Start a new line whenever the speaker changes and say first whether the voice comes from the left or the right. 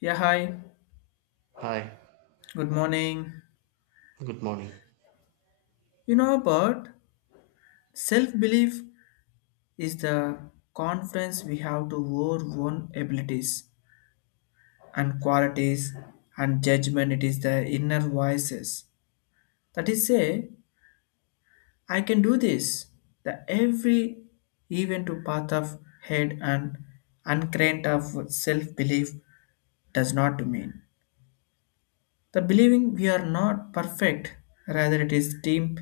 left: Yeah, hi.
right: Hi,
left: Good morning.
right: good morning.
left: You know about self belief is the confidence we have to our own abilities and qualities and judgment. It is the inner voices that is say, I can do this. The every even to path of head and uncrent of self belief does not mean the believing we are not perfect. Rather, it is deep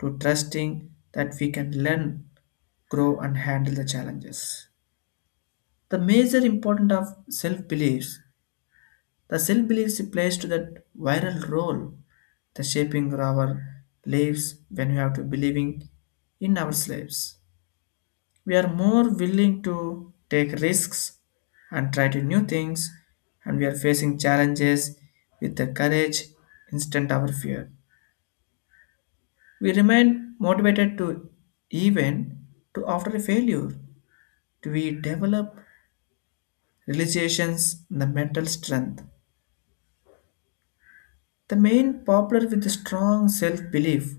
left: to trusting that we can learn grow and handle the challenges. The major importance of self-beliefs, the self-beliefs plays to that viral role, the shaping of our lives when we have to believing in ourselves. We are more willing to take risks and try to new things and we are facing challenges with the courage instead of our fear. We remain motivated to even to after a failure. We develop realizations, and the mental strength. The main popular with strong self-belief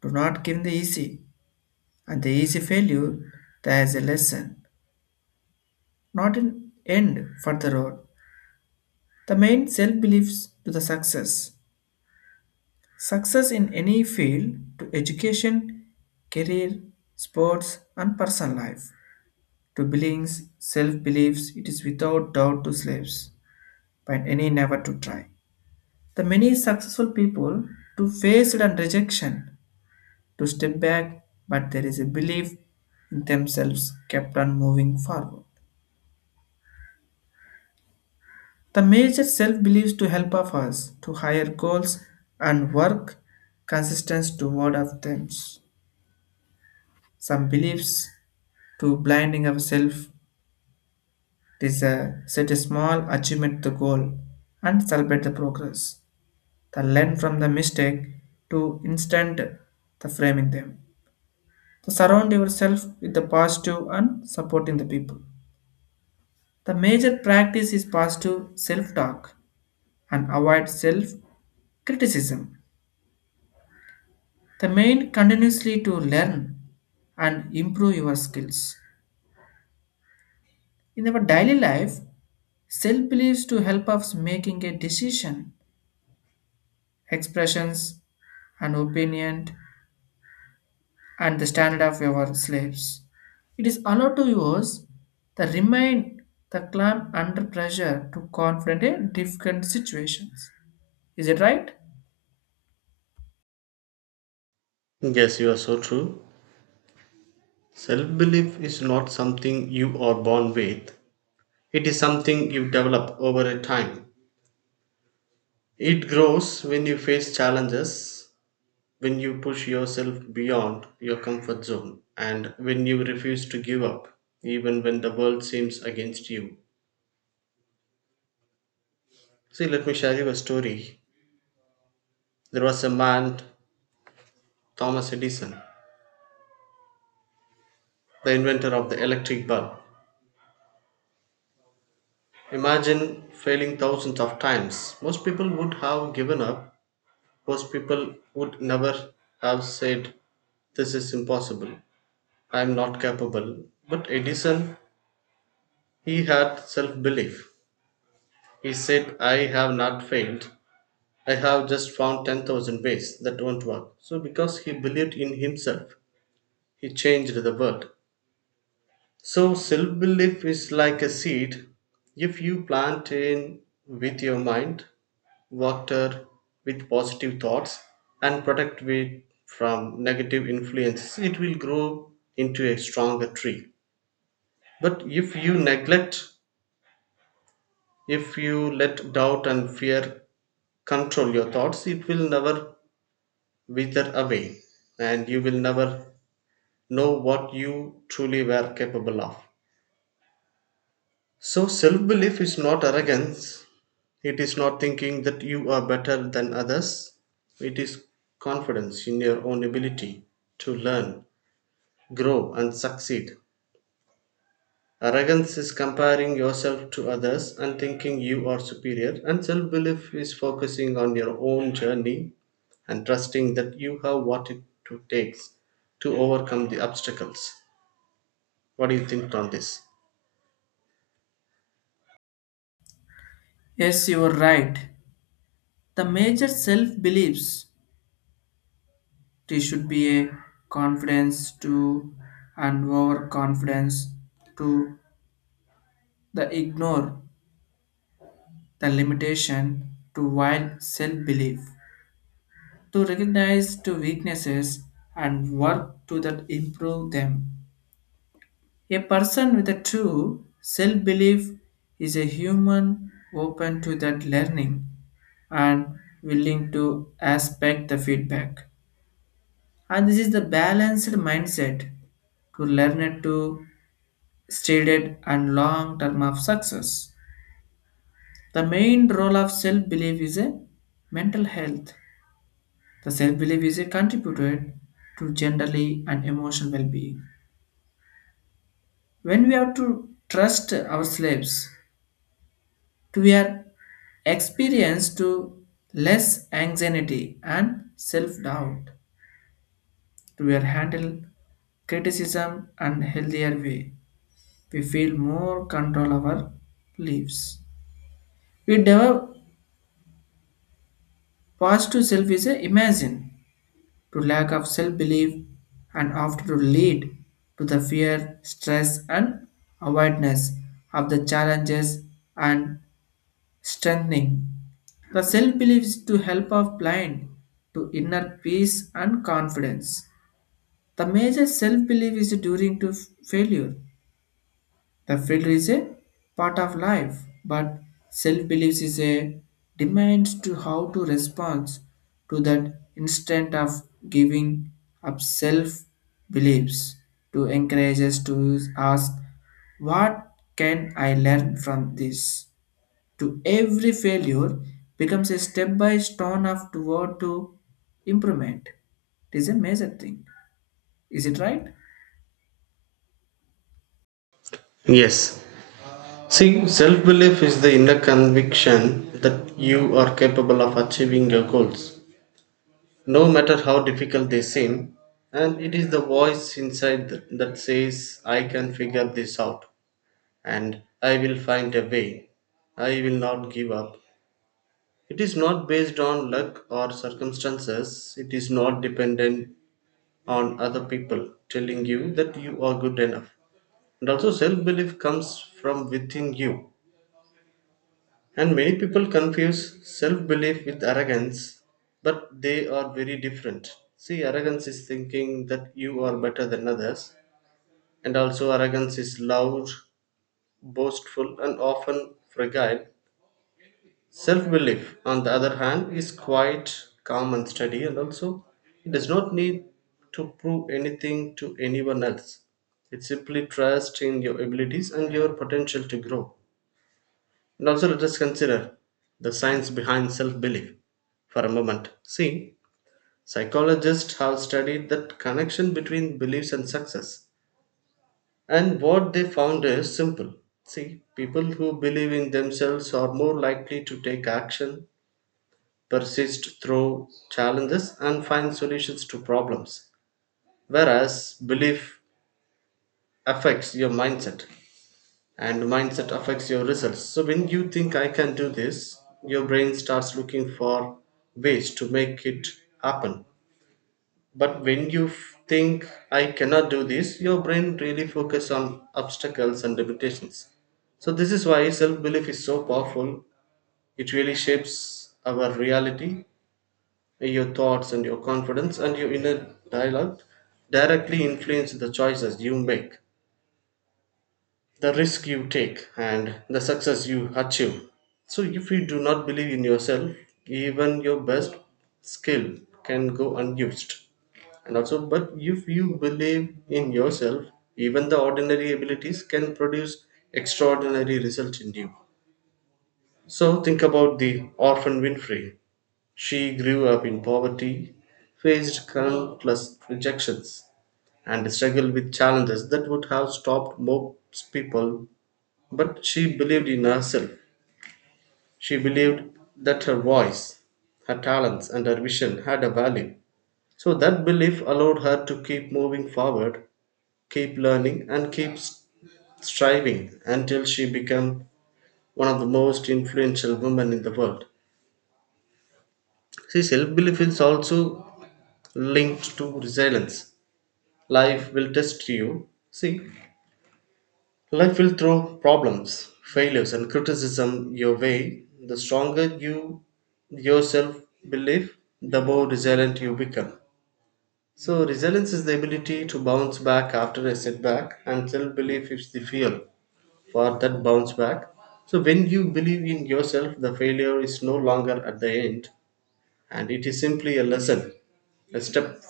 left: do not give the easy, and the easy failure there is a lesson, not an end for the road. The main self-beliefs to the success. Success in any field to education, career, sports, and personal life. To beliefs, self-beliefs, it is without doubt to slaves, but any never to try. The many successful people to face it and rejection, to step back, but there is a belief in themselves kept on moving forward. The major self beliefs to help of us to higher goals and work consistence toward of them. Some beliefs to blinding ourselves is a set a small achievement the goal and celebrate the progress. The learn from the mistake to instant the framing them. So surround yourself with the positive and supporting the people. The major practice is positive self-talk and avoid self-criticism. The main continuously to learn and improve your skills. In our daily life, self-beliefs to help us making a decision, expressions, and opinion and the standard of your slaves. It is allowed to use the remain the clam under pressure to confront a difficult situations. Is it right?
right: Yes, you are so true. Self belief is not something you are born with, it is something you develop over a time. It grows when you face challenges, when you push yourself beyond your comfort zone, and when you refuse to give up, even when the world seems against you. See, let me share you a story. There was a man, Thomas Edison, the inventor of the electric bulb. Imagine failing thousands of times. Most people would have given up. Most people would never have said, this is impossible. I am not capable. But Edison, he had self belief. He said, I have not failed. I have just found 10,000 ways that won't work. So, because he believed in himself, he changed the world. So, self belief is like a seed. If you plant in with your mind, water with positive thoughts and protect it from negative influences, it will grow into a stronger tree. But if you neglect, if you let doubt and fear control your thoughts, it will never wither away and you will never know what you truly were capable of. So, self belief is not arrogance, it is not thinking that you are better than others. It is confidence in your own ability to learn, grow, and succeed. Arrogance is comparing yourself to others and thinking you are superior, and self belief is focusing on your own journey and trusting that you have what it takes to overcome the obstacles. What do you think on this?
left: Yes, you are right. The major self beliefs they should be a confidence to and overconfidence to the ignore the limitation to wild self belief to recognize to weaknesses and work to that improve them. A person with a true self belief is a human open to that learning and willing to aspect the feedback. And this is the balanced mindset to learn it to stated and long term of success. The main role of self belief is a mental health. The self belief is a contributed to generally and emotional well being. When we have to trust ourselves, to your experience to less anxiety and self-doubt to your handle criticism and healthier way, we feel more control our lives, we develop positive self is a imagine to lack of self-belief and often to lead to the fear stress and avoidance of the challenges and strengthening. The self believes to help of blind to inner peace and confidence. The major self belief is during to failure. The failure is a part of life, but self beliefs is a demands to how to respond to that instant of giving up self beliefs to encourage us to ask what can I learn from this to every failure becomes a step by stone of toward to improvement. It is a major thing. Is it right?
right: Yes. See, self belief is the inner conviction that you are capable of achieving your goals, no matter how difficult they seem. And it is the voice inside that says, I can figure this out and I will find a way. I will not give up. It is not based on luck or circumstances. It is not dependent on other people telling you that you are good enough. And also, self belief comes from within you. And many people confuse self belief with arrogance, but they are very different. See, arrogance is thinking that you are better than others, and also arrogance is loud, boastful, and often fragile. Self belief, on the other hand, is quite calm, and steady, and also it does not need to prove anything to anyone else. It simply trusts in your abilities and your potential to grow. And also, let us consider the science behind self belief for a moment. See, psychologists have studied the connection between beliefs and success, and what they found is simple. See, people who believe in themselves are more likely to take action, persist through challenges, and find solutions to problems, whereas belief affects your mindset, and mindset affects your results. So when you think I can do this, your brain starts looking for ways to make it happen. But when you think I cannot do this, your brain really focuses on obstacles and limitations. So this is why self belief is so powerful. It really shapes our reality. Your thoughts and your confidence and your inner dialogue directly influence the choices you make, the risk you take and the success you achieve. So, if you do not believe in yourself, even your best skill can go unused. And also, but if you believe in yourself, even the ordinary abilities can produce extraordinary results in you. So, think about the orphan Winfrey. She grew up in poverty, faced countless rejections, and struggled with challenges that would have stopped most people, but she believed in herself. She believed that her voice, her talents, and her vision had a value. So that belief allowed her to keep moving forward, keep learning, and keep striving until she became one of the most influential women in the world. See, self belief is also linked to resilience. Life will test you. See, life will throw problems, failures, and criticism your way. The stronger you yourself believe, the more resilient you become. So, resilience is the ability to bounce back after a setback, and self belief is the fuel for that bounce back. So, when you believe in yourself, the failure is no longer at the end, and it is simply a lesson, a step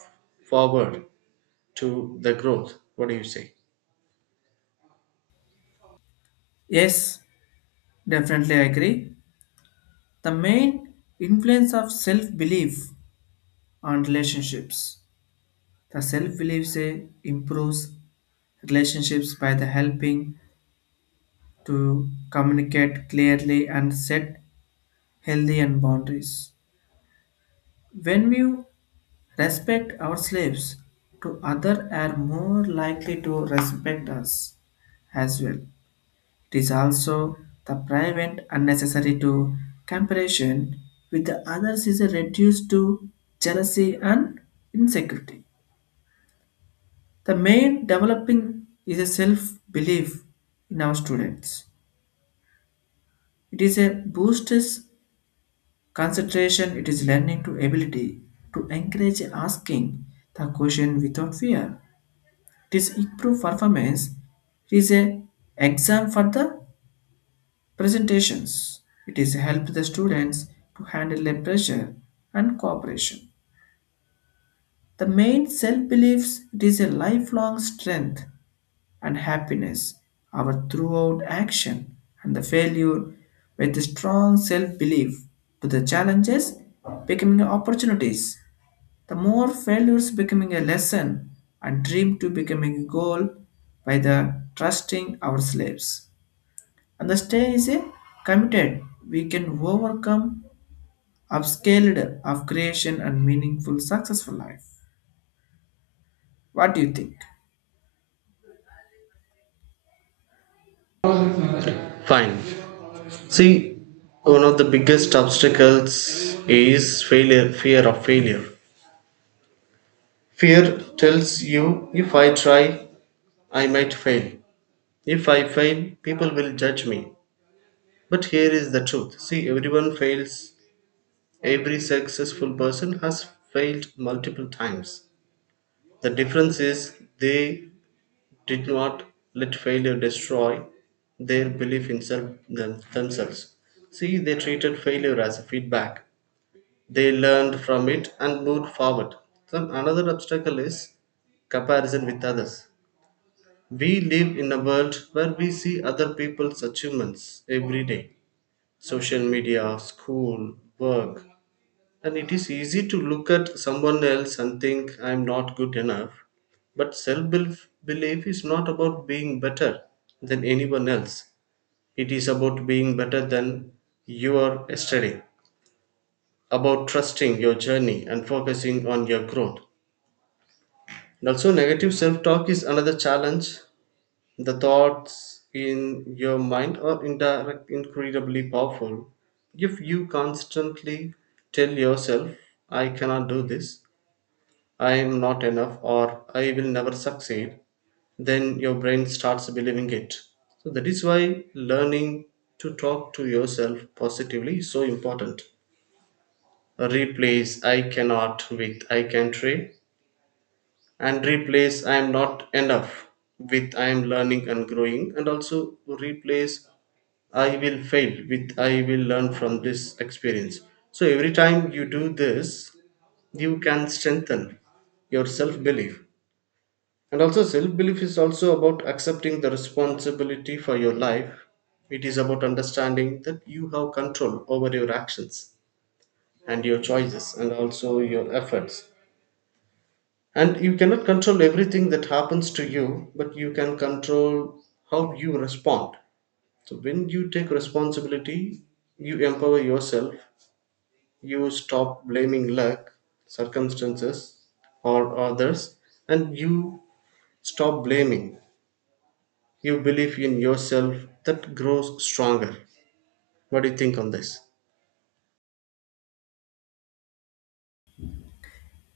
right: forward to the growth. What do you say?
left: Yes, definitely I agree. The main influence of self-belief on relationships. The self-belief say improves relationships by the helping to communicate clearly and set healthy and boundaries. When you respect our slaves to other are more likely to respect us as well. It is also the prevent unnecessary to comparison with the others is reduced to jealousy and insecurity. The main developing is a self-belief in our students. It is a boosts concentration, it is learning to ability to encourage asking the question without fear. This improved performance is a exam for the presentations. It is help the students to handle the pressure and cooperation. The main self beliefs it is a lifelong strength and happiness. Our throughout action and the failure with a strong self belief to the challenges becoming opportunities. The more failures becoming a lesson and dream to becoming a goal by the trusting our slaves. And the stay is a committed. We can overcome upscaled of creation and meaningful successful life. What do you think?
right: Fine. See, one of the biggest obstacles is failure, fear of failure. Fear tells you, if I try, I might fail. If I fail, people will judge me. But here is the truth. See, everyone fails. Every successful person has failed multiple times. The difference is they did not let failure destroy their belief in self, them, themselves. See, they treated failure as a feedback. They learned from it and moved forward. Then another obstacle is comparison with others. We live in a world where we see other people's achievements every day. Social media, school, work. And it is easy to look at someone else and think I'm not good enough. But self belief is not about being better than anyone else. It is about being better than you are yesterday, about trusting your journey and focusing on your growth. And also, negative self talk is another challenge. The thoughts in your mind are indirect, incredibly powerful. If you constantly tell yourself, I cannot do this, I am not enough, or I will never succeed, then your brain starts believing it. So, that is why learning to talk to yourself positively is so important. Replace I cannot with I can try, and replace I am not enough with I am learning and growing, and also replace I will fail with I will learn from this experience. So every time you do this, you can strengthen your self belief. And also, self belief is also about accepting the responsibility for your life. It is about understanding that you have control over your actions and your choices and also your efforts. And you cannot control everything that happens to you, but you can control how you respond. So when you take responsibility, you empower yourself. You stop blaming luck, circumstances, or others. And you stop blaming. You believe in yourself, that grows stronger. What do you think on this?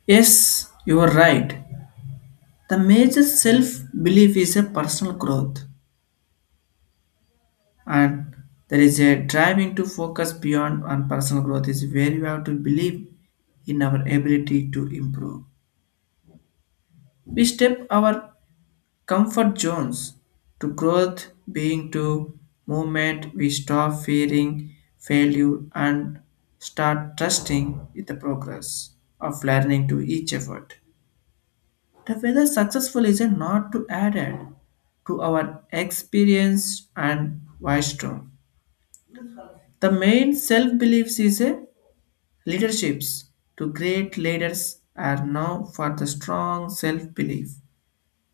left: Yes, you are right. The major self belief is a personal growth, and there is a driving to focus beyond on personal growth is where you have to believe in our ability to improve. We step our comfort zones to growth being to movement, we stop fearing failure and start trusting with the progress of learning to each effort. The whether successful is a not to added to our experience and wisdom. The main self-beliefs is a leaderships to great leaders are now for the strong self-belief,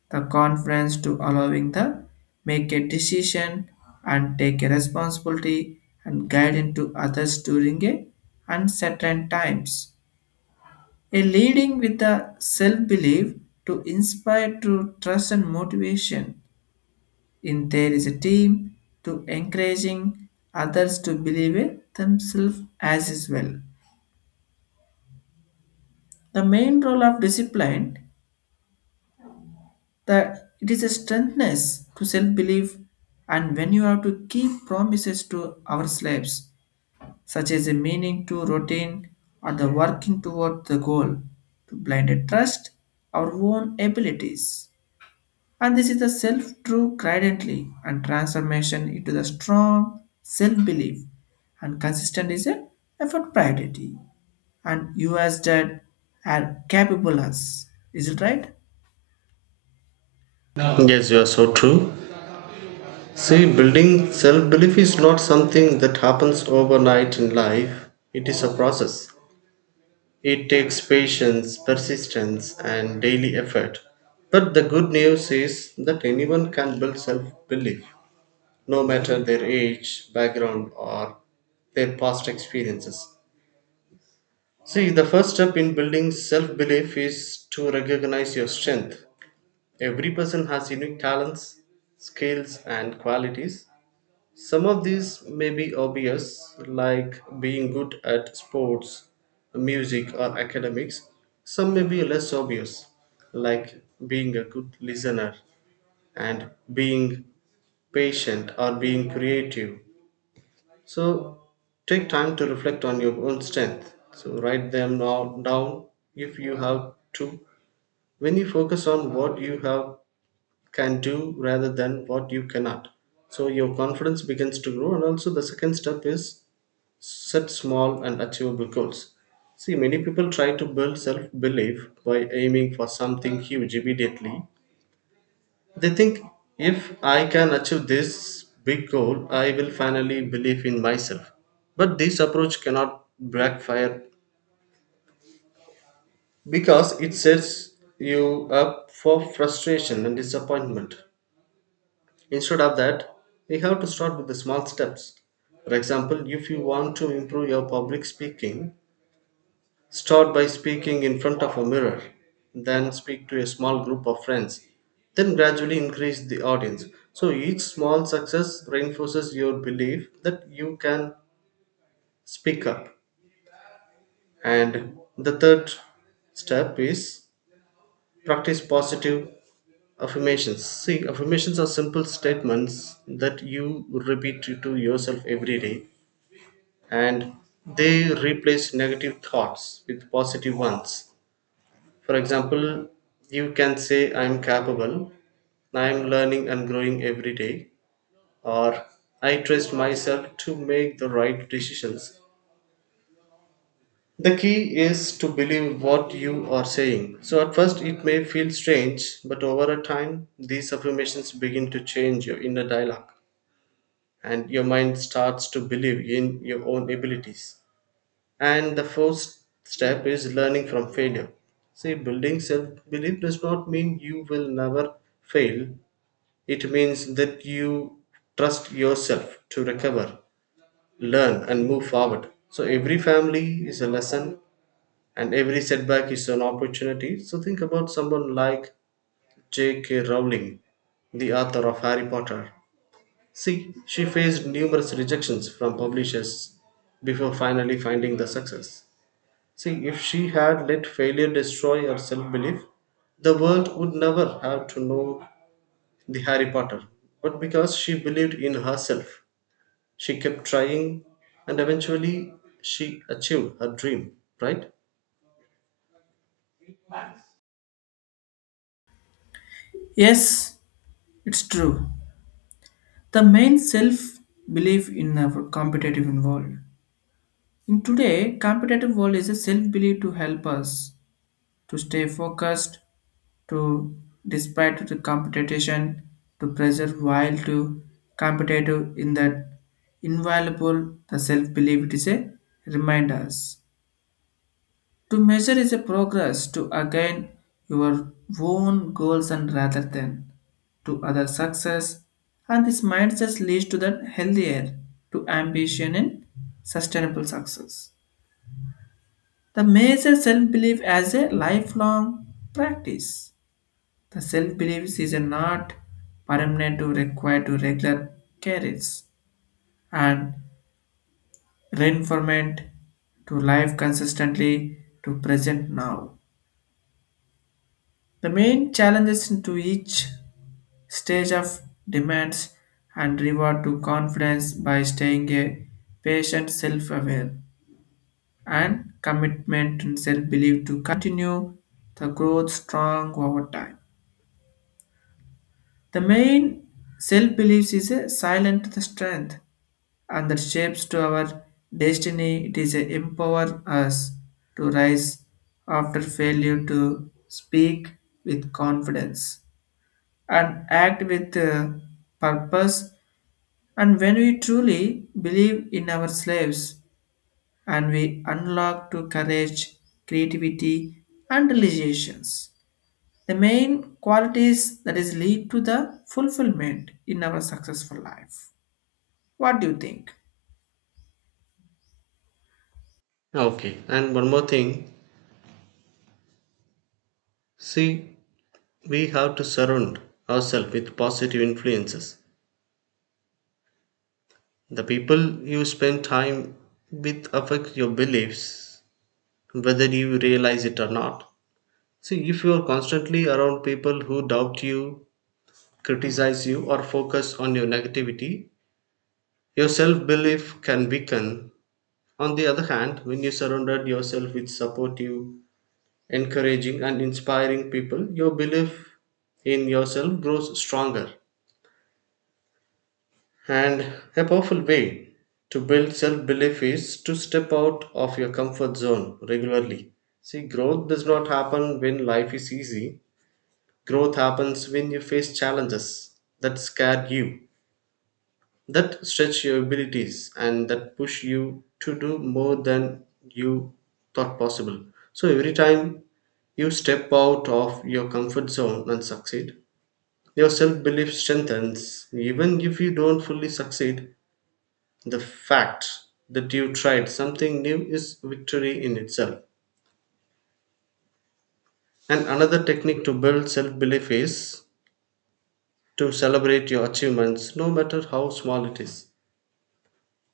left: the conference to allowing the make a decision and take a responsibility and guide into others during a uncertain times. A leading with the self-belief to inspire to trust and motivation. In there is a team to encouraging others to believe in themselves as is well. The main role of discipline that it is a strengthness to self-belief and when you have to keep promises to our slaves such as a meaning to routine or the working toward the goal to blinded trust our own abilities and this is the self true credently and transformation into the strong self-belief and consistent is a effort priority and you as dad are capable us. Is it right?
right: Yes, you are so true. See, building self belief is not something that happens overnight in life, it is a process. It takes patience, persistence, and daily effort. But the good news is that anyone can build self belief, no matter their age, background, or their past experiences. See, the first step in building self belief is to recognize your strength. Every person has unique talents, skills, and qualities. Some of these may be obvious, like being good at sports, music, or academics. Some may be less obvious, like being a good listener and being patient or being creative. So take time to reflect on your own strength. So write them now down if you have to. When you focus on what you have can do rather than what you cannot, so your confidence begins to grow. And also the second step is, set small and achievable goals. See, many people try to build self belief by aiming for something huge immediately. They think, if I can achieve this big goal, I will finally believe in myself. But this approach cannot backfire because it sets you up for frustration and disappointment. Instead of that, you have to start with the small steps. For example, if you want to improve your public speaking, start by speaking in front of a mirror, then speak to a small group of friends, then gradually increase the audience. So each small success reinforces your belief that you can speak up. And the third step is practice positive affirmations. See, affirmations are simple statements that you repeat to yourself every day, and they replace negative thoughts with positive ones. For example, you can say, I'm capable, I'm learning and growing every day, or I trust myself to make the right decisions. The key is to believe what you are saying. So, at first, it may feel strange, but over a time, these affirmations begin to change your inner dialogue and your mind starts to believe in your own abilities. And the first step is learning from failure. See, building self belief does not mean you will never fail, it means that you trust yourself to recover, learn, and move forward. So, every family is a lesson, and every setback is an opportunity. So, think about someone like J.K. Rowling, the author of Harry Potter. See, she faced numerous rejections from publishers before finally finding the success. See, if she had let failure destroy her self belief, the world would never have to know the Harry Potter. But because she believed in herself, she kept trying and eventually she achieved her dream, right?
left: Yes, it's true. The main self-belief in our competitive world. In today, competitive world is a self-belief to help us to stay focused, to despite the competition, to preserve while to competitive in that invaluable the self-belief it is a reminders. To measure is a progress to again your own goals and rather than to other success, and this mindset leads to the healthier to ambition and sustainable success. The major self belief as a lifelong practice. The self belief is not permanent to require to regular carries and reinforcement to life consistently to present now. The main challenges to each stage of demands and reward to confidence by staying a patient self-aware and commitment and self-belief to continue the growth strong over time. The main self-belief is a silent strength and that shapes to our destiny. It is a empower us to rise after failure to speak with confidence and act with purpose. And when we truly believe in our slaves and we unlock to courage, creativity, and realizations, the main qualities that is lead to the fulfillment in our successful life. What do you think?
right: Okay, and one more thing. See, we have to surround ourselves with positive influences. The people you spend time with affect your beliefs, whether you realize it or not. See, if you are constantly around people who doubt you, criticize you, or focus on your negativity, your self belief can weaken. On the other hand, when you surrounded yourself with supportive, encouraging, and inspiring people, your belief in yourself grows stronger. And a powerful way to build self belief is to step out of your comfort zone regularly. See, growth does not happen when life is easy. Growth happens when you face challenges that scare you, that stretch your abilities, and that push you to do more than you thought possible. So every time you step out of your comfort zone and succeed, your self belief strengthens. Even if you don't fully succeed, the fact that you tried something new is victory in itself. And another technique to build self belief is to celebrate your achievements, no matter how small it is.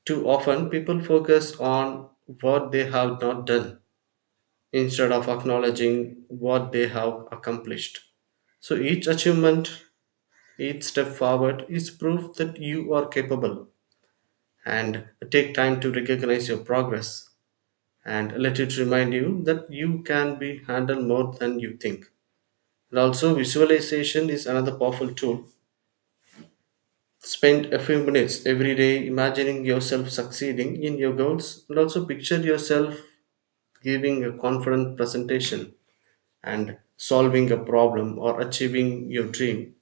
right: Too often, people focus on what they have not done instead of acknowledging what they have accomplished. So, each achievement, each step forward is proof that you are capable. And take time to recognize your progress and let it remind you that you can be handled more than you think. And also, visualization is another powerful tool. Spend a few minutes every day imagining yourself succeeding in your goals, and also picture yourself giving a confident presentation and solving a problem or achieving your dream,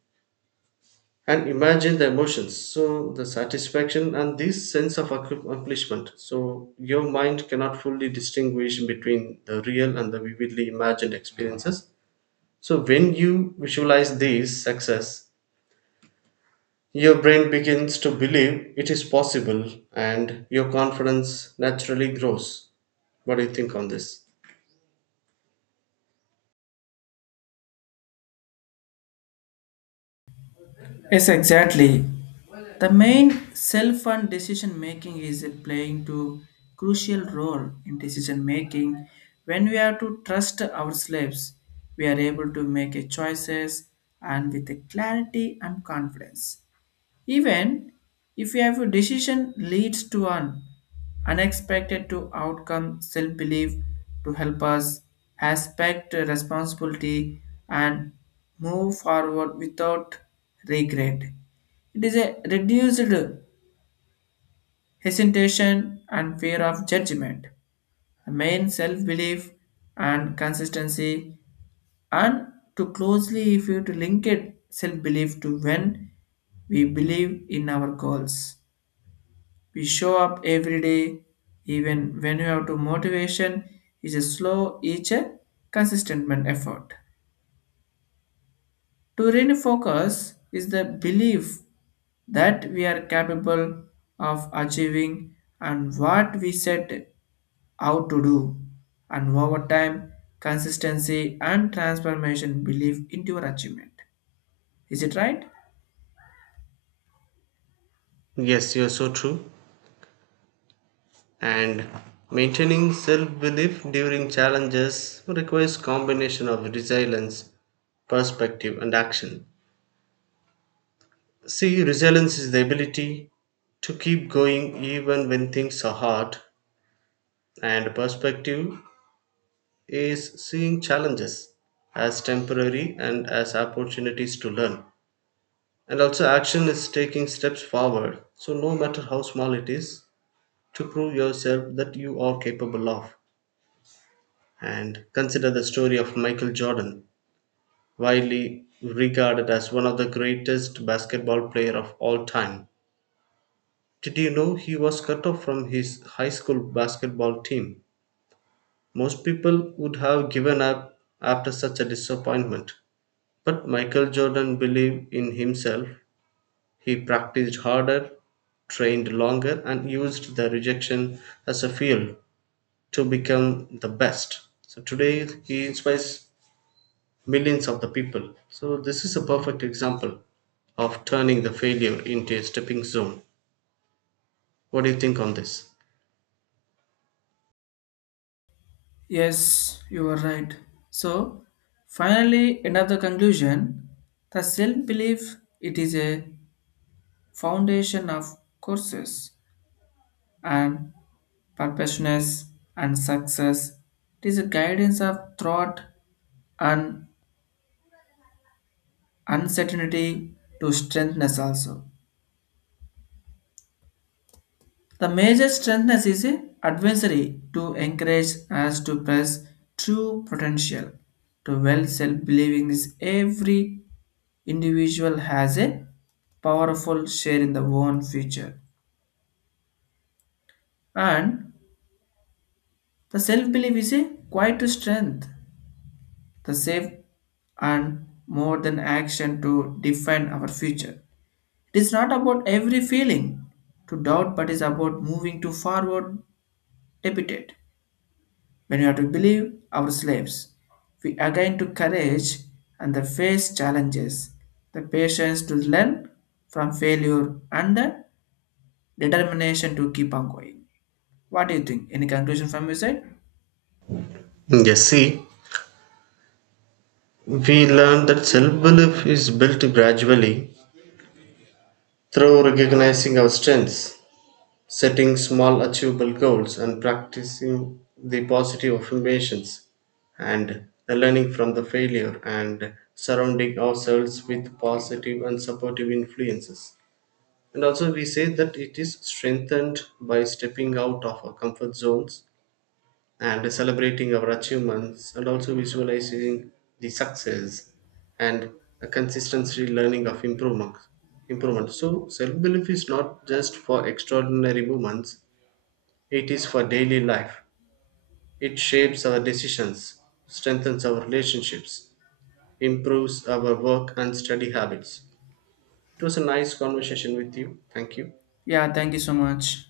right: and imagine the emotions, so the satisfaction and this sense of accomplishment. So your mind cannot fully distinguish between the real and the vividly imagined experiences, so when you visualize these success, your brain begins to believe it is possible and your confidence naturally grows. What do you think on this?
left: Yes, exactly. The main self and decision making is playing to crucial role in decision making. When we are to trust ourselves, we are able to make a choices and with a clarity and confidence. Even if your decision leads to an unexpected to outcome self-belief to help us aspect responsibility and move forward without regret. It is a reduced hesitation and fear of judgment, the main self-belief and consistency, and to closely if you to link it self-belief to when we believe in our goals, we show up every day, even when you have to motivation is a slow, each a consistent man effort. To refocus is the belief that we are capable of achieving and what we set out to do, and over time, consistency and transformation belief into your achievement. Is it right?
right: Yes, you're so true. And maintaining self-belief during challenges requires combination of resilience, perspective, and action. See, resilience is the ability to keep going even when things are hard, and perspective is seeing challenges as temporary and as opportunities to learn. And also, action is taking steps forward, so no matter how small it is, to prove yourself that you are capable of. And consider the story of Michael Jordan, widely regarded as one of the greatest basketball player of all time. Did you know he was cut off from his high school basketball team? Most people would have given up after such a disappointment. But Michael Jordan believed in himself. He practiced harder, trained longer, and used the rejection as a fuel to become the best. So today he inspires millions of the people. So this is a perfect example of turning the failure into a stepping stone. What do you think on this?
left: Yes, you are right. So, finally, end of the conclusion the self belief it is a foundation of courses and purposeness and success. It is a guidance of thought and uncertainty to strengthness also. The major strengthness is a advisory to encourage us to press true potential. To well self believing is every individual has a powerful share in the own future and the self-belief is a quiet strength the safe and more than action to define our future. It is not about every feeling to doubt but is about moving to forward debited when we are to believe our slaves we again to courage and the face challenges the patience to learn from failure and the determination to keep on going. What do you think? Any conclusion from your side?
right: Yes, see, we learn that self-belief is built gradually through recognizing our strengths, setting small achievable goals, and practicing the positive affirmations and the learning from the failure and surrounding ourselves with positive and supportive influences. And also, we say that it is strengthened by stepping out of our comfort zones and celebrating our achievements, and also visualizing the success and a consistency learning of improvement. So, self belief is not just for extraordinary moments, it is for daily life. It shapes our decisions, strengthens our relationships, improves our work and study habits. It was a nice conversation with you. Thank you.
left: Yeah, thank you so much.